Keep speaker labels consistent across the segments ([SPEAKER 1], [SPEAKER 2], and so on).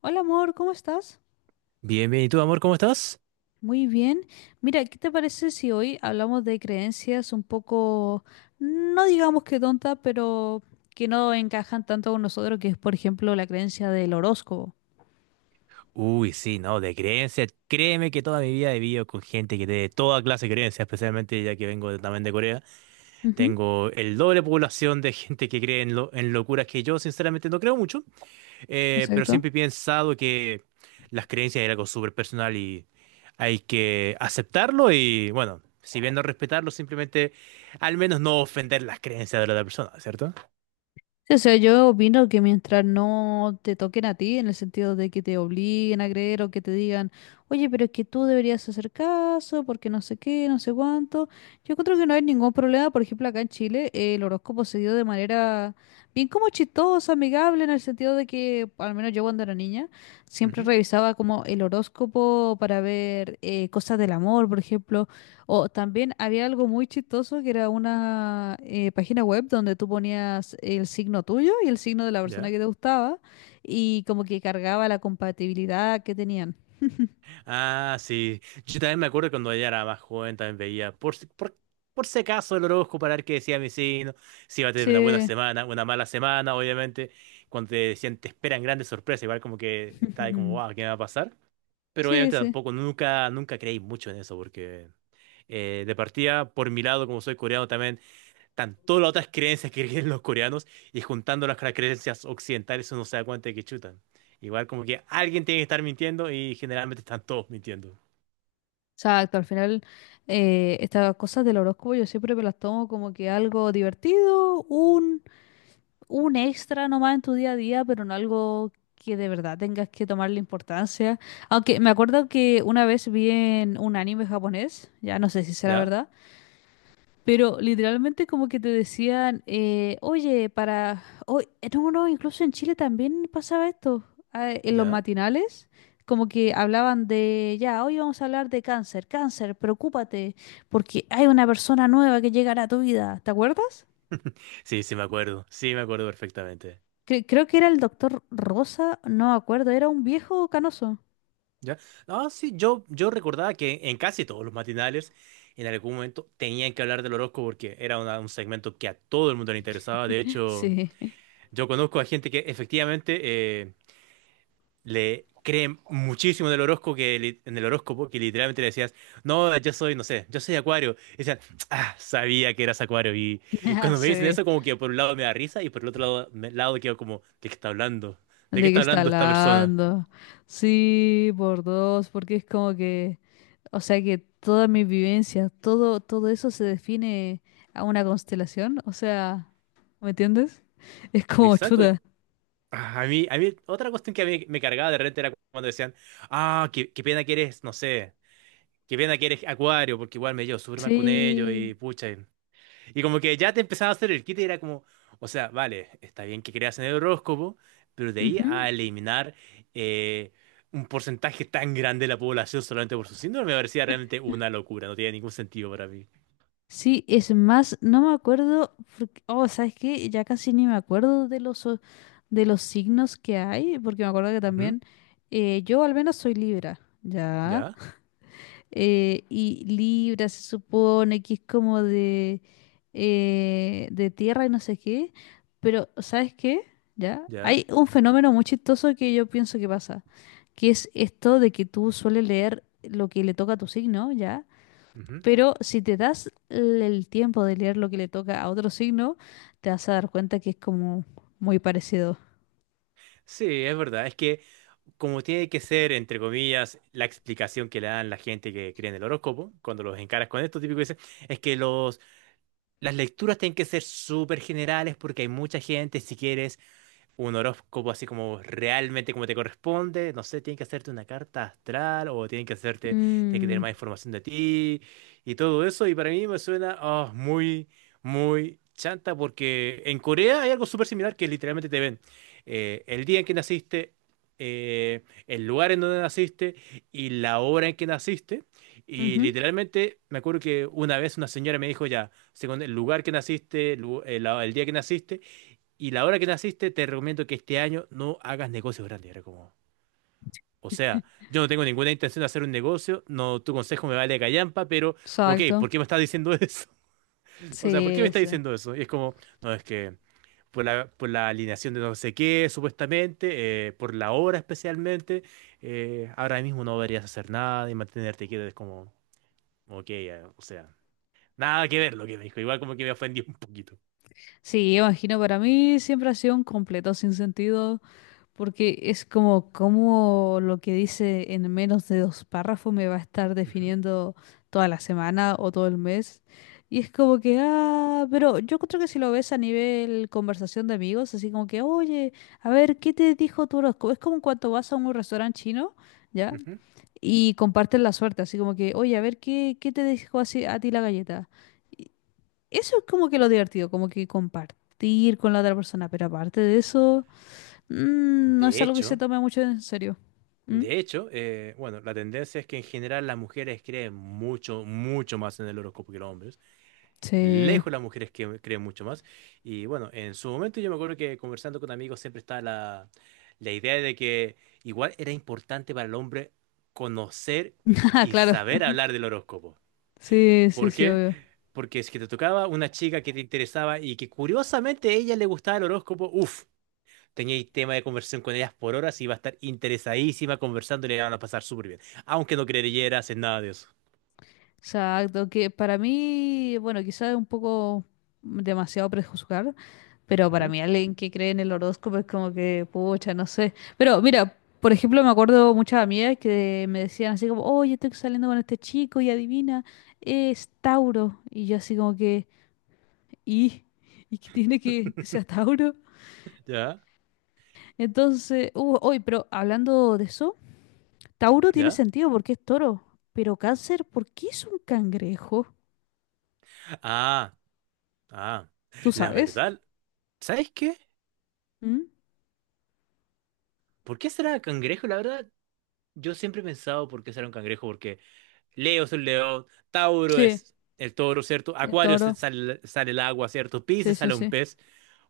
[SPEAKER 1] Hola amor, ¿cómo estás?
[SPEAKER 2] Bien, bien. ¿Y tú, amor, cómo estás?
[SPEAKER 1] Muy bien. Mira, ¿qué te parece si hoy hablamos de creencias un poco, no digamos que tontas, pero que no encajan tanto con nosotros, que es por ejemplo la creencia del horóscopo?
[SPEAKER 2] Uy, sí, no, de creencias. Créeme que toda mi vida he vivido con gente que tiene toda clase de creencias, especialmente ya que vengo también de Corea.
[SPEAKER 1] Ujú.
[SPEAKER 2] Tengo el doble población de gente que cree en locuras que yo, sinceramente, no creo mucho. Pero
[SPEAKER 1] Exacto.
[SPEAKER 2] siempre he pensado que las creencias era algo súper personal y hay que aceptarlo y, bueno, si bien no respetarlo, simplemente al menos no ofender las creencias de la otra persona, ¿cierto?
[SPEAKER 1] Sí, o sea, yo opino que mientras no te toquen a ti, en el sentido de que te obliguen a creer o que te digan, oye, pero es que tú deberías hacer caso porque no sé qué, no sé cuánto, yo creo que no hay ningún problema. Por ejemplo, acá en Chile el horóscopo se dio de manera bien como chistosa, amigable, en el sentido de que, al menos yo cuando era niña, siempre
[SPEAKER 2] Ujú.
[SPEAKER 1] revisaba como el horóscopo para ver cosas del amor, por ejemplo. O también había algo muy chistoso que era una página web donde tú ponías el signo tuyo y el signo de la persona
[SPEAKER 2] Ya.
[SPEAKER 1] que te gustaba y como que cargaba la compatibilidad que tenían.
[SPEAKER 2] Ah, sí. Yo también me acuerdo cuando ella era más joven, también veía por si acaso el horóscopo para ver qué decía mi signo, si iba a tener una buena
[SPEAKER 1] Sí,
[SPEAKER 2] semana, una mala semana, obviamente. Cuando te decían te esperan grandes sorpresas, igual como que está ahí como, wow, ¿qué me va a pasar? Pero
[SPEAKER 1] sí,
[SPEAKER 2] obviamente
[SPEAKER 1] sí.
[SPEAKER 2] tampoco, nunca, nunca creí mucho en eso, porque de partida, por mi lado, como soy coreano también, están todas las otras creencias que creen los coreanos y juntándolas con las creencias occidentales uno se da cuenta de que chutan. Igual como que alguien tiene que estar mintiendo y generalmente están todos mintiendo.
[SPEAKER 1] Exacto, al final estas cosas del horóscopo yo siempre me las tomo como que algo divertido, un extra nomás en tu día a día, pero no algo que de verdad tengas que tomarle importancia. Aunque me acuerdo que una vez vi en un anime japonés, ya no sé si será
[SPEAKER 2] ¿Ya?
[SPEAKER 1] verdad, pero literalmente como que te decían, oye, para... oye, no, no, incluso en Chile también pasaba esto, ah, en los
[SPEAKER 2] ¿Ya?
[SPEAKER 1] matinales. Como que hablaban de, ya, hoy vamos a hablar de cáncer, cáncer, preocúpate, porque hay una persona nueva que llegará a tu vida, ¿te acuerdas?
[SPEAKER 2] Sí, sí me acuerdo perfectamente.
[SPEAKER 1] Creo que era el doctor Rosa, no me acuerdo, era un viejo canoso.
[SPEAKER 2] ¿Ya? No, sí, yo recordaba que en casi todos los matinales en algún momento tenían que hablar del horóscopo porque era un segmento que a todo el mundo le interesaba. De hecho,
[SPEAKER 1] Sí,
[SPEAKER 2] yo conozco a gente que efectivamente... eh, le creen muchísimo del horóscopo que en el horóscopo que literalmente le decías, no, yo soy, no sé, yo soy Acuario. Y decían, ah, sabía que eras Acuario. Y
[SPEAKER 1] ya
[SPEAKER 2] cuando me dicen
[SPEAKER 1] sé
[SPEAKER 2] eso, como que por un lado me da risa y por el otro lado, lado quedo como, ¿de qué está hablando? ¿De qué
[SPEAKER 1] de qué
[SPEAKER 2] está
[SPEAKER 1] está
[SPEAKER 2] hablando esta persona?
[SPEAKER 1] hablando. Sí, por dos, porque es como que, o sea que toda mi vivencia, todo eso se define a una constelación, o sea, ¿me entiendes? Es como
[SPEAKER 2] Exacto. yo-
[SPEAKER 1] chuda.
[SPEAKER 2] ah, A mí, a mí, otra cuestión que a mí me cargaba de repente era cuando decían, qué pena que eres, no sé, qué pena que eres Acuario, porque igual me llevo súper mal con ellos y
[SPEAKER 1] Sí.
[SPEAKER 2] pucha. Y como que ya te empezaba a hacer el kit y era como, o sea, vale, está bien que creas en el horóscopo, pero de ahí
[SPEAKER 1] Ujú.
[SPEAKER 2] a eliminar eh, un porcentaje tan grande de la población solamente por su síndrome me parecía realmente una locura, no tenía ningún sentido para mí.
[SPEAKER 1] Sí, es más, no me acuerdo, oh, ¿sabes qué? Ya casi ni me acuerdo de de los signos que hay, porque me acuerdo que
[SPEAKER 2] Ujú.
[SPEAKER 1] también yo al menos soy Libra, ¿ya?
[SPEAKER 2] Ya,
[SPEAKER 1] Y Libra se supone que es como de tierra y no sé qué, pero ¿sabes qué? ¿Ya?
[SPEAKER 2] ya.
[SPEAKER 1] Hay un fenómeno muy chistoso que yo pienso que pasa, que es esto de que tú sueles leer lo que le toca a tu signo, ¿ya?
[SPEAKER 2] Ujú.
[SPEAKER 1] Pero si te das el tiempo de leer lo que le toca a otro signo, te vas a dar cuenta que es como muy parecido.
[SPEAKER 2] Sí, es verdad, es que como tiene que ser, entre comillas, la explicación que le dan la gente que cree en el horóscopo, cuando los encaras con esto, típico dicen, es que las lecturas tienen que ser súper generales porque hay mucha gente, si quieres un horóscopo así como realmente como te corresponde. No sé, tienen que hacerte una carta astral o tienen que tener
[SPEAKER 1] Mm,
[SPEAKER 2] más información de ti y todo eso. Y para mí me suena muy, muy chanta porque en Corea hay algo súper similar que literalmente te ven el día en que naciste. El lugar en donde naciste y la hora en que naciste. Y
[SPEAKER 1] ujú,
[SPEAKER 2] literalmente me acuerdo que una vez una señora me dijo ya, según el lugar que naciste, el día que naciste, y la hora que naciste, te recomiendo que este año no hagas negocios grandes. Era como, o sea, yo no tengo ninguna intención de hacer un negocio, no, tu consejo me vale callampa, pero, ok,
[SPEAKER 1] exacto.
[SPEAKER 2] ¿por qué me estás diciendo eso? O sea, ¿por qué me
[SPEAKER 1] Sí,
[SPEAKER 2] estás
[SPEAKER 1] sí.
[SPEAKER 2] diciendo eso? Y es como, no, es que por la alineación de no sé qué, supuestamente, por la hora especialmente, ahora mismo no deberías hacer nada y mantenerte quieto. Es como, ok, o sea, nada que ver lo que me dijo. Igual como que me ofendió un poquito.
[SPEAKER 1] Sí, imagino para mí siempre ha sido un completo sin sentido. Porque es como, como lo que dice en menos de dos párrafos me va a estar
[SPEAKER 2] Ujú,
[SPEAKER 1] definiendo toda la semana o todo el mes. Y es como que, ah, pero yo creo que si lo ves a nivel conversación de amigos, así como que, oye, a ver, ¿qué te dijo tu horóscopo? Es como cuando vas a un restaurante chino, ¿ya?
[SPEAKER 2] ujú.
[SPEAKER 1] Y comparten la suerte, así como que, oye, a ver, ¿qué te dijo así a ti la galleta? Eso es como que lo divertido, como que compartir con la otra persona, pero aparte de eso... Mm, no es
[SPEAKER 2] De
[SPEAKER 1] algo que se
[SPEAKER 2] hecho.
[SPEAKER 1] tome mucho en serio. ¿Mm?
[SPEAKER 2] De hecho, bueno, la tendencia es que en general las mujeres creen mucho, mucho más en el horóscopo que los hombres.
[SPEAKER 1] Sí.
[SPEAKER 2] Lejos las mujeres que creen mucho más. Y bueno, en su momento yo me acuerdo que conversando con amigos siempre estaba la idea de que igual era importante para el hombre conocer
[SPEAKER 1] Ah,
[SPEAKER 2] y
[SPEAKER 1] claro.
[SPEAKER 2] saber hablar del horóscopo.
[SPEAKER 1] Sí, sí,
[SPEAKER 2] ¿Por
[SPEAKER 1] sí,
[SPEAKER 2] qué?
[SPEAKER 1] obvio.
[SPEAKER 2] Porque si que te tocaba una chica que te interesaba y que curiosamente a ella le gustaba el horóscopo, uff. Teníais tema de conversación con ellas por horas y iba a estar interesadísima conversando y le iban a pasar súper bien. Aunque no creyeras en nada de eso.
[SPEAKER 1] Exacto, que para mí, bueno, quizás es un poco demasiado prejuzgar, pero para
[SPEAKER 2] Ujú.
[SPEAKER 1] mí alguien que cree en el horóscopo es como que, pucha, no sé. Pero mira, por ejemplo, me acuerdo muchas amigas que me decían así como, oye, estoy saliendo con este chico y adivina, es Tauro. Y yo así como que, ¿y? ¿Y qué tiene que sea Tauro?
[SPEAKER 2] ¿Ya?
[SPEAKER 1] Entonces, pero hablando de eso... Tauro tiene
[SPEAKER 2] ¿Ya?
[SPEAKER 1] sentido porque es toro, pero cáncer, ¿por qué es un cangrejo?
[SPEAKER 2] Ah, ah.
[SPEAKER 1] ¿Tú
[SPEAKER 2] La
[SPEAKER 1] sabes?
[SPEAKER 2] verdad, ¿sabes qué?
[SPEAKER 1] ¿Mm?
[SPEAKER 2] ¿Por qué será cangrejo? La verdad, yo siempre he pensado por qué será un cangrejo, porque Leo es un león, Tauro
[SPEAKER 1] Sí,
[SPEAKER 2] es el toro, ¿cierto?
[SPEAKER 1] es
[SPEAKER 2] Acuario se-
[SPEAKER 1] toro.
[SPEAKER 2] sale, sale el agua, ¿cierto?
[SPEAKER 1] Sí,
[SPEAKER 2] Piscis
[SPEAKER 1] sí,
[SPEAKER 2] sale un
[SPEAKER 1] sí.
[SPEAKER 2] pez.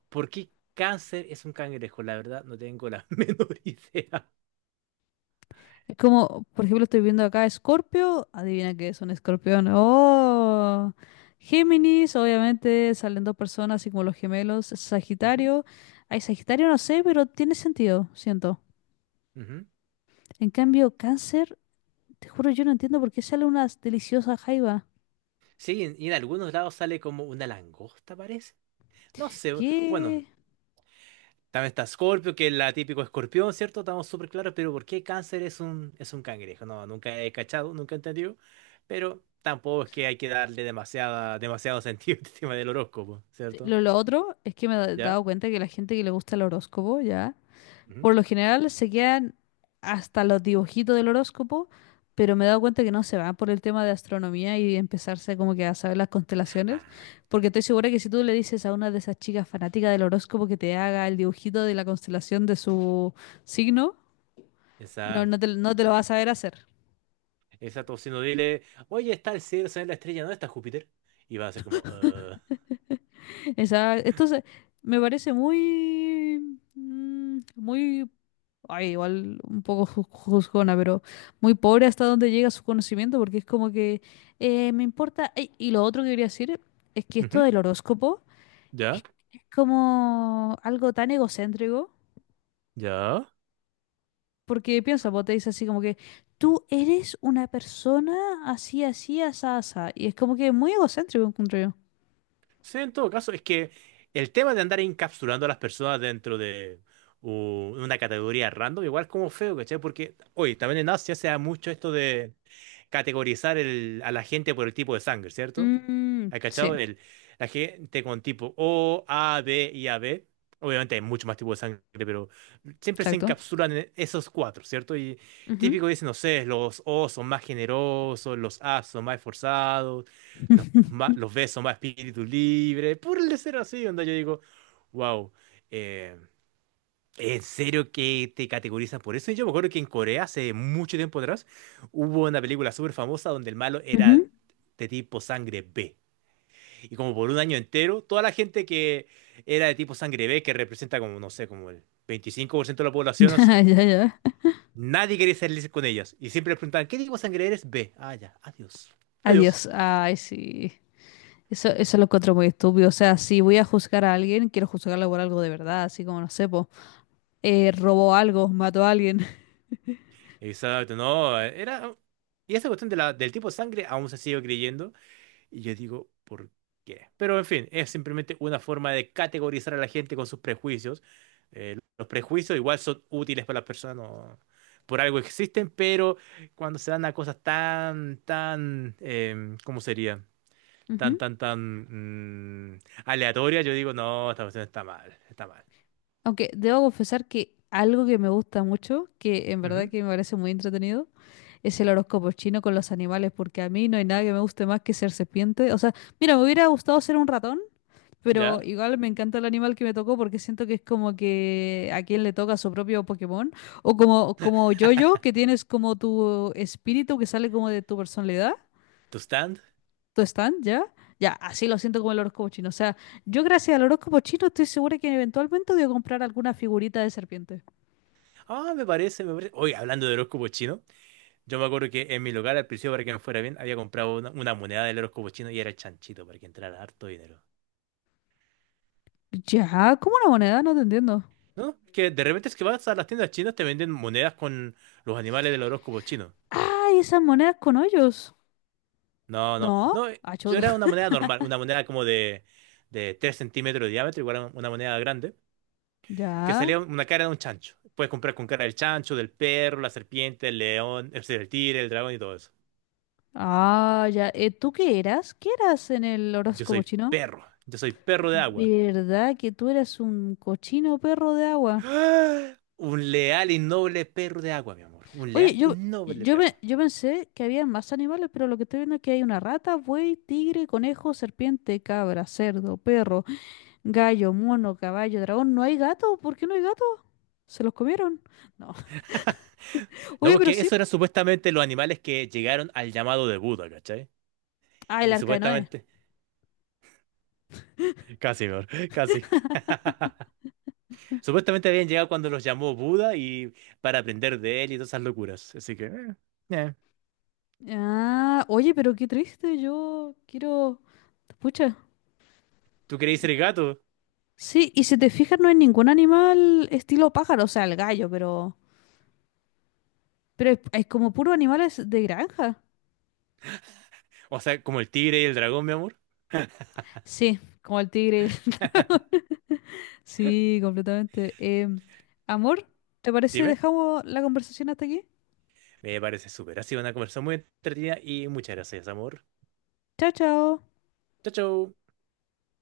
[SPEAKER 2] ¿Por qué cáncer es un cangrejo? La verdad, no tengo la menor idea.
[SPEAKER 1] Es como, por ejemplo, estoy viendo acá Escorpio. Adivina qué es un escorpión. ¡Oh! Géminis, obviamente, salen dos personas, así como los gemelos.
[SPEAKER 2] Ujú,
[SPEAKER 1] Sagitario. Ay, Sagitario no sé, pero tiene sentido, siento.
[SPEAKER 2] ujú.
[SPEAKER 1] En cambio, Cáncer, te juro, yo no entiendo por qué sale una deliciosa jaiba.
[SPEAKER 2] Sí, y en algunos lados sale como una langosta, parece. No sé, bueno,
[SPEAKER 1] ¿Qué?
[SPEAKER 2] también está Scorpio, que es la típico escorpión, ¿cierto? Estamos súper claros, pero ¿por qué cáncer es un cangrejo? No, nunca he cachado, nunca he entendido, pero tampoco es que hay que darle demasiado sentido al tema del horóscopo,
[SPEAKER 1] Sí,
[SPEAKER 2] ¿cierto?
[SPEAKER 1] lo otro es que me he dado
[SPEAKER 2] ¿Ya?
[SPEAKER 1] cuenta que la gente que le gusta el horóscopo, ya,
[SPEAKER 2] Ujú.
[SPEAKER 1] por lo general se quedan hasta los dibujitos del horóscopo, pero me he dado cuenta que no se van por el tema de astronomía y empezarse como que a saber las constelaciones,
[SPEAKER 2] Ah,
[SPEAKER 1] porque estoy segura que si tú le dices a una de esas chicas fanáticas del horóscopo que te haga el dibujito de la constelación de su signo, no,
[SPEAKER 2] exacto.
[SPEAKER 1] no te lo vas a saber hacer.
[SPEAKER 2] Exacto, si no dile, oye, está el cielo, se ve la estrella, ¿no está Júpiter? Y va a ser como,
[SPEAKER 1] Esa, entonces, me parece muy, mm, muy, ay, igual un poco juzgona, pero muy pobre hasta donde llega su conocimiento, porque es como que me importa. Ey, y lo otro que quería decir es que esto
[SPEAKER 2] ujú.
[SPEAKER 1] del horóscopo
[SPEAKER 2] ¿Ya?
[SPEAKER 1] es, es como algo tan egocéntrico,
[SPEAKER 2] ¿Ya?
[SPEAKER 1] porque piensa, vos te dice así como que tú eres una persona así, así, asá, asá, y es como que muy egocéntrico, encuentro yo.
[SPEAKER 2] Sí, en todo caso, es que el tema de andar encapsulando a las personas dentro de u- una categoría random, igual es como feo, ¿cachai? Porque, oye, también en Asia se da mucho esto de categorizar a la gente por el tipo de sangre, ¿cierto?
[SPEAKER 1] Mm,
[SPEAKER 2] ¿Has
[SPEAKER 1] sí,
[SPEAKER 2] cachado? La gente con tipo O, A, B y A B. Obviamente hay mucho más tipos de sangre, pero siempre se
[SPEAKER 1] exacto.
[SPEAKER 2] encapsulan en esos cuatro, ¿cierto? Y
[SPEAKER 1] Ujú.
[SPEAKER 2] típico dicen, no sé, los O son más generosos, los A son más esforzados los ves, son más espíritu libre, por el ser así, onda, yo digo, wow, eh, en serio que te categorizan por eso. Y yo me acuerdo que en Corea, hace mucho tiempo atrás, hubo una película súper famosa donde el malo era
[SPEAKER 1] Ujú.
[SPEAKER 2] de tipo sangre B. Y como por un año entero, toda la gente que era de tipo sangre B, que representa como, no sé, como el 25% de la población, así,
[SPEAKER 1] Ya, ya.
[SPEAKER 2] nadie quería salir con ellas. Y siempre les preguntaban, ¿qué tipo de sangre eres? B. Ah, ya, adiós. Adiós.
[SPEAKER 1] Adiós. Ay, sí. Eso lo encuentro muy estúpido. O sea, si voy a juzgar a alguien, quiero juzgarlo por algo de verdad, así como, no sé, po, robó algo, mató a alguien.
[SPEAKER 2] Exacto, no, era... Y esa cuestión del tipo de sangre aún se sigue creyendo. Y yo digo, ¿por qué? Pero en fin, es simplemente una forma de categorizar a la gente con sus prejuicios. Los prejuicios igual son útiles para las personas, por algo existen, pero cuando se dan a cosas tan, tan, ¿cómo sería? Tan,
[SPEAKER 1] Ujú.
[SPEAKER 2] tan, tan mm, aleatorias, yo digo, no, esta cuestión está mal, está mal.
[SPEAKER 1] Aunque debo confesar que algo que me gusta mucho, que en verdad
[SPEAKER 2] Ujú.
[SPEAKER 1] que me parece muy entretenido, es el horóscopo chino con los animales, porque a mí no hay nada que me guste más que ser serpiente. O sea, mira, me hubiera gustado ser un ratón, pero
[SPEAKER 2] ¿Ya?
[SPEAKER 1] igual me encanta el animal que me tocó porque siento que es como que a quien le toca su propio Pokémon. O como, como yo que tienes como tu espíritu que sale como de tu personalidad,
[SPEAKER 2] ¿Tu stand?
[SPEAKER 1] tu stand, ¿ya? Ya, así lo siento como el horóscopo chino. O sea, yo gracias al horóscopo chino estoy segura que eventualmente voy a comprar alguna figurita de serpiente.
[SPEAKER 2] Ah, me parece, me parece. Oye, hablando de horóscopo chino. Yo me acuerdo que en mi local, al principio, para que me fuera bien, había comprado una moneda del horóscopo chino y era el chanchito para que entrara harto dinero.
[SPEAKER 1] Ya, ¿como una moneda? No te entiendo.
[SPEAKER 2] ¿No? Es que de repente es que vas a las tiendas chinas, te venden monedas con los animales del horóscopo chino.
[SPEAKER 1] ¡Ay, esas monedas con hoyos!
[SPEAKER 2] No, no,
[SPEAKER 1] No,
[SPEAKER 2] no, yo
[SPEAKER 1] achuda.
[SPEAKER 2] era una moneda normal, una moneda como de 3 centímetros de diámetro, igual a una moneda grande, que
[SPEAKER 1] Ya.
[SPEAKER 2] salía una cara de un chancho. Puedes comprar con cara del chancho, del perro, la serpiente, el león, el tigre, el dragón y todo eso.
[SPEAKER 1] Ah, ya. ¿Tú qué eras? ¿Qué eras en el horóscopo chino?
[SPEAKER 2] Yo soy perro de agua.
[SPEAKER 1] ¿Verdad que tú eras un cochino perro de agua?
[SPEAKER 2] ¡Ah! Un leal y noble perro de agua, mi amor. Un
[SPEAKER 1] Oye,
[SPEAKER 2] leal y noble perro.
[SPEAKER 1] yo pensé que había más animales, pero lo que estoy viendo es que hay una rata, buey, tigre, conejo, serpiente, cabra, cerdo, perro, gallo, mono, caballo, dragón. ¿No hay gato? ¿Por qué no hay gato? ¿Se los comieron? No.
[SPEAKER 2] No,
[SPEAKER 1] Oye, pero
[SPEAKER 2] porque
[SPEAKER 1] sí.
[SPEAKER 2] eso eran supuestamente los animales que llegaron al llamado de Buda, ¿cachai?
[SPEAKER 1] Ah, el
[SPEAKER 2] Y
[SPEAKER 1] arca de Noé.
[SPEAKER 2] supuestamente... Casi, mi amor, casi. Supuestamente habían llegado cuando los llamó Buda y para aprender de él y todas esas locuras. Así que... eh.
[SPEAKER 1] Ah, oye, pero qué triste. Yo quiero... Pucha.
[SPEAKER 2] ¿Tú queréis ser gato?
[SPEAKER 1] Sí, y si te fijas, no hay ningún animal estilo pájaro, o sea, el gallo, pero... pero es como puro animales de granja.
[SPEAKER 2] O sea, como el tigre y el dragón, mi amor.
[SPEAKER 1] Sí, como el tigre y el dragón. Sí, completamente. Em, amor, ¿te parece
[SPEAKER 2] Dime.
[SPEAKER 1] dejamos la conversación hasta aquí?
[SPEAKER 2] Me parece súper. Ha sido una conversación muy entretenida y muchas gracias, amor.
[SPEAKER 1] Chao, chao.
[SPEAKER 2] Chao, chao.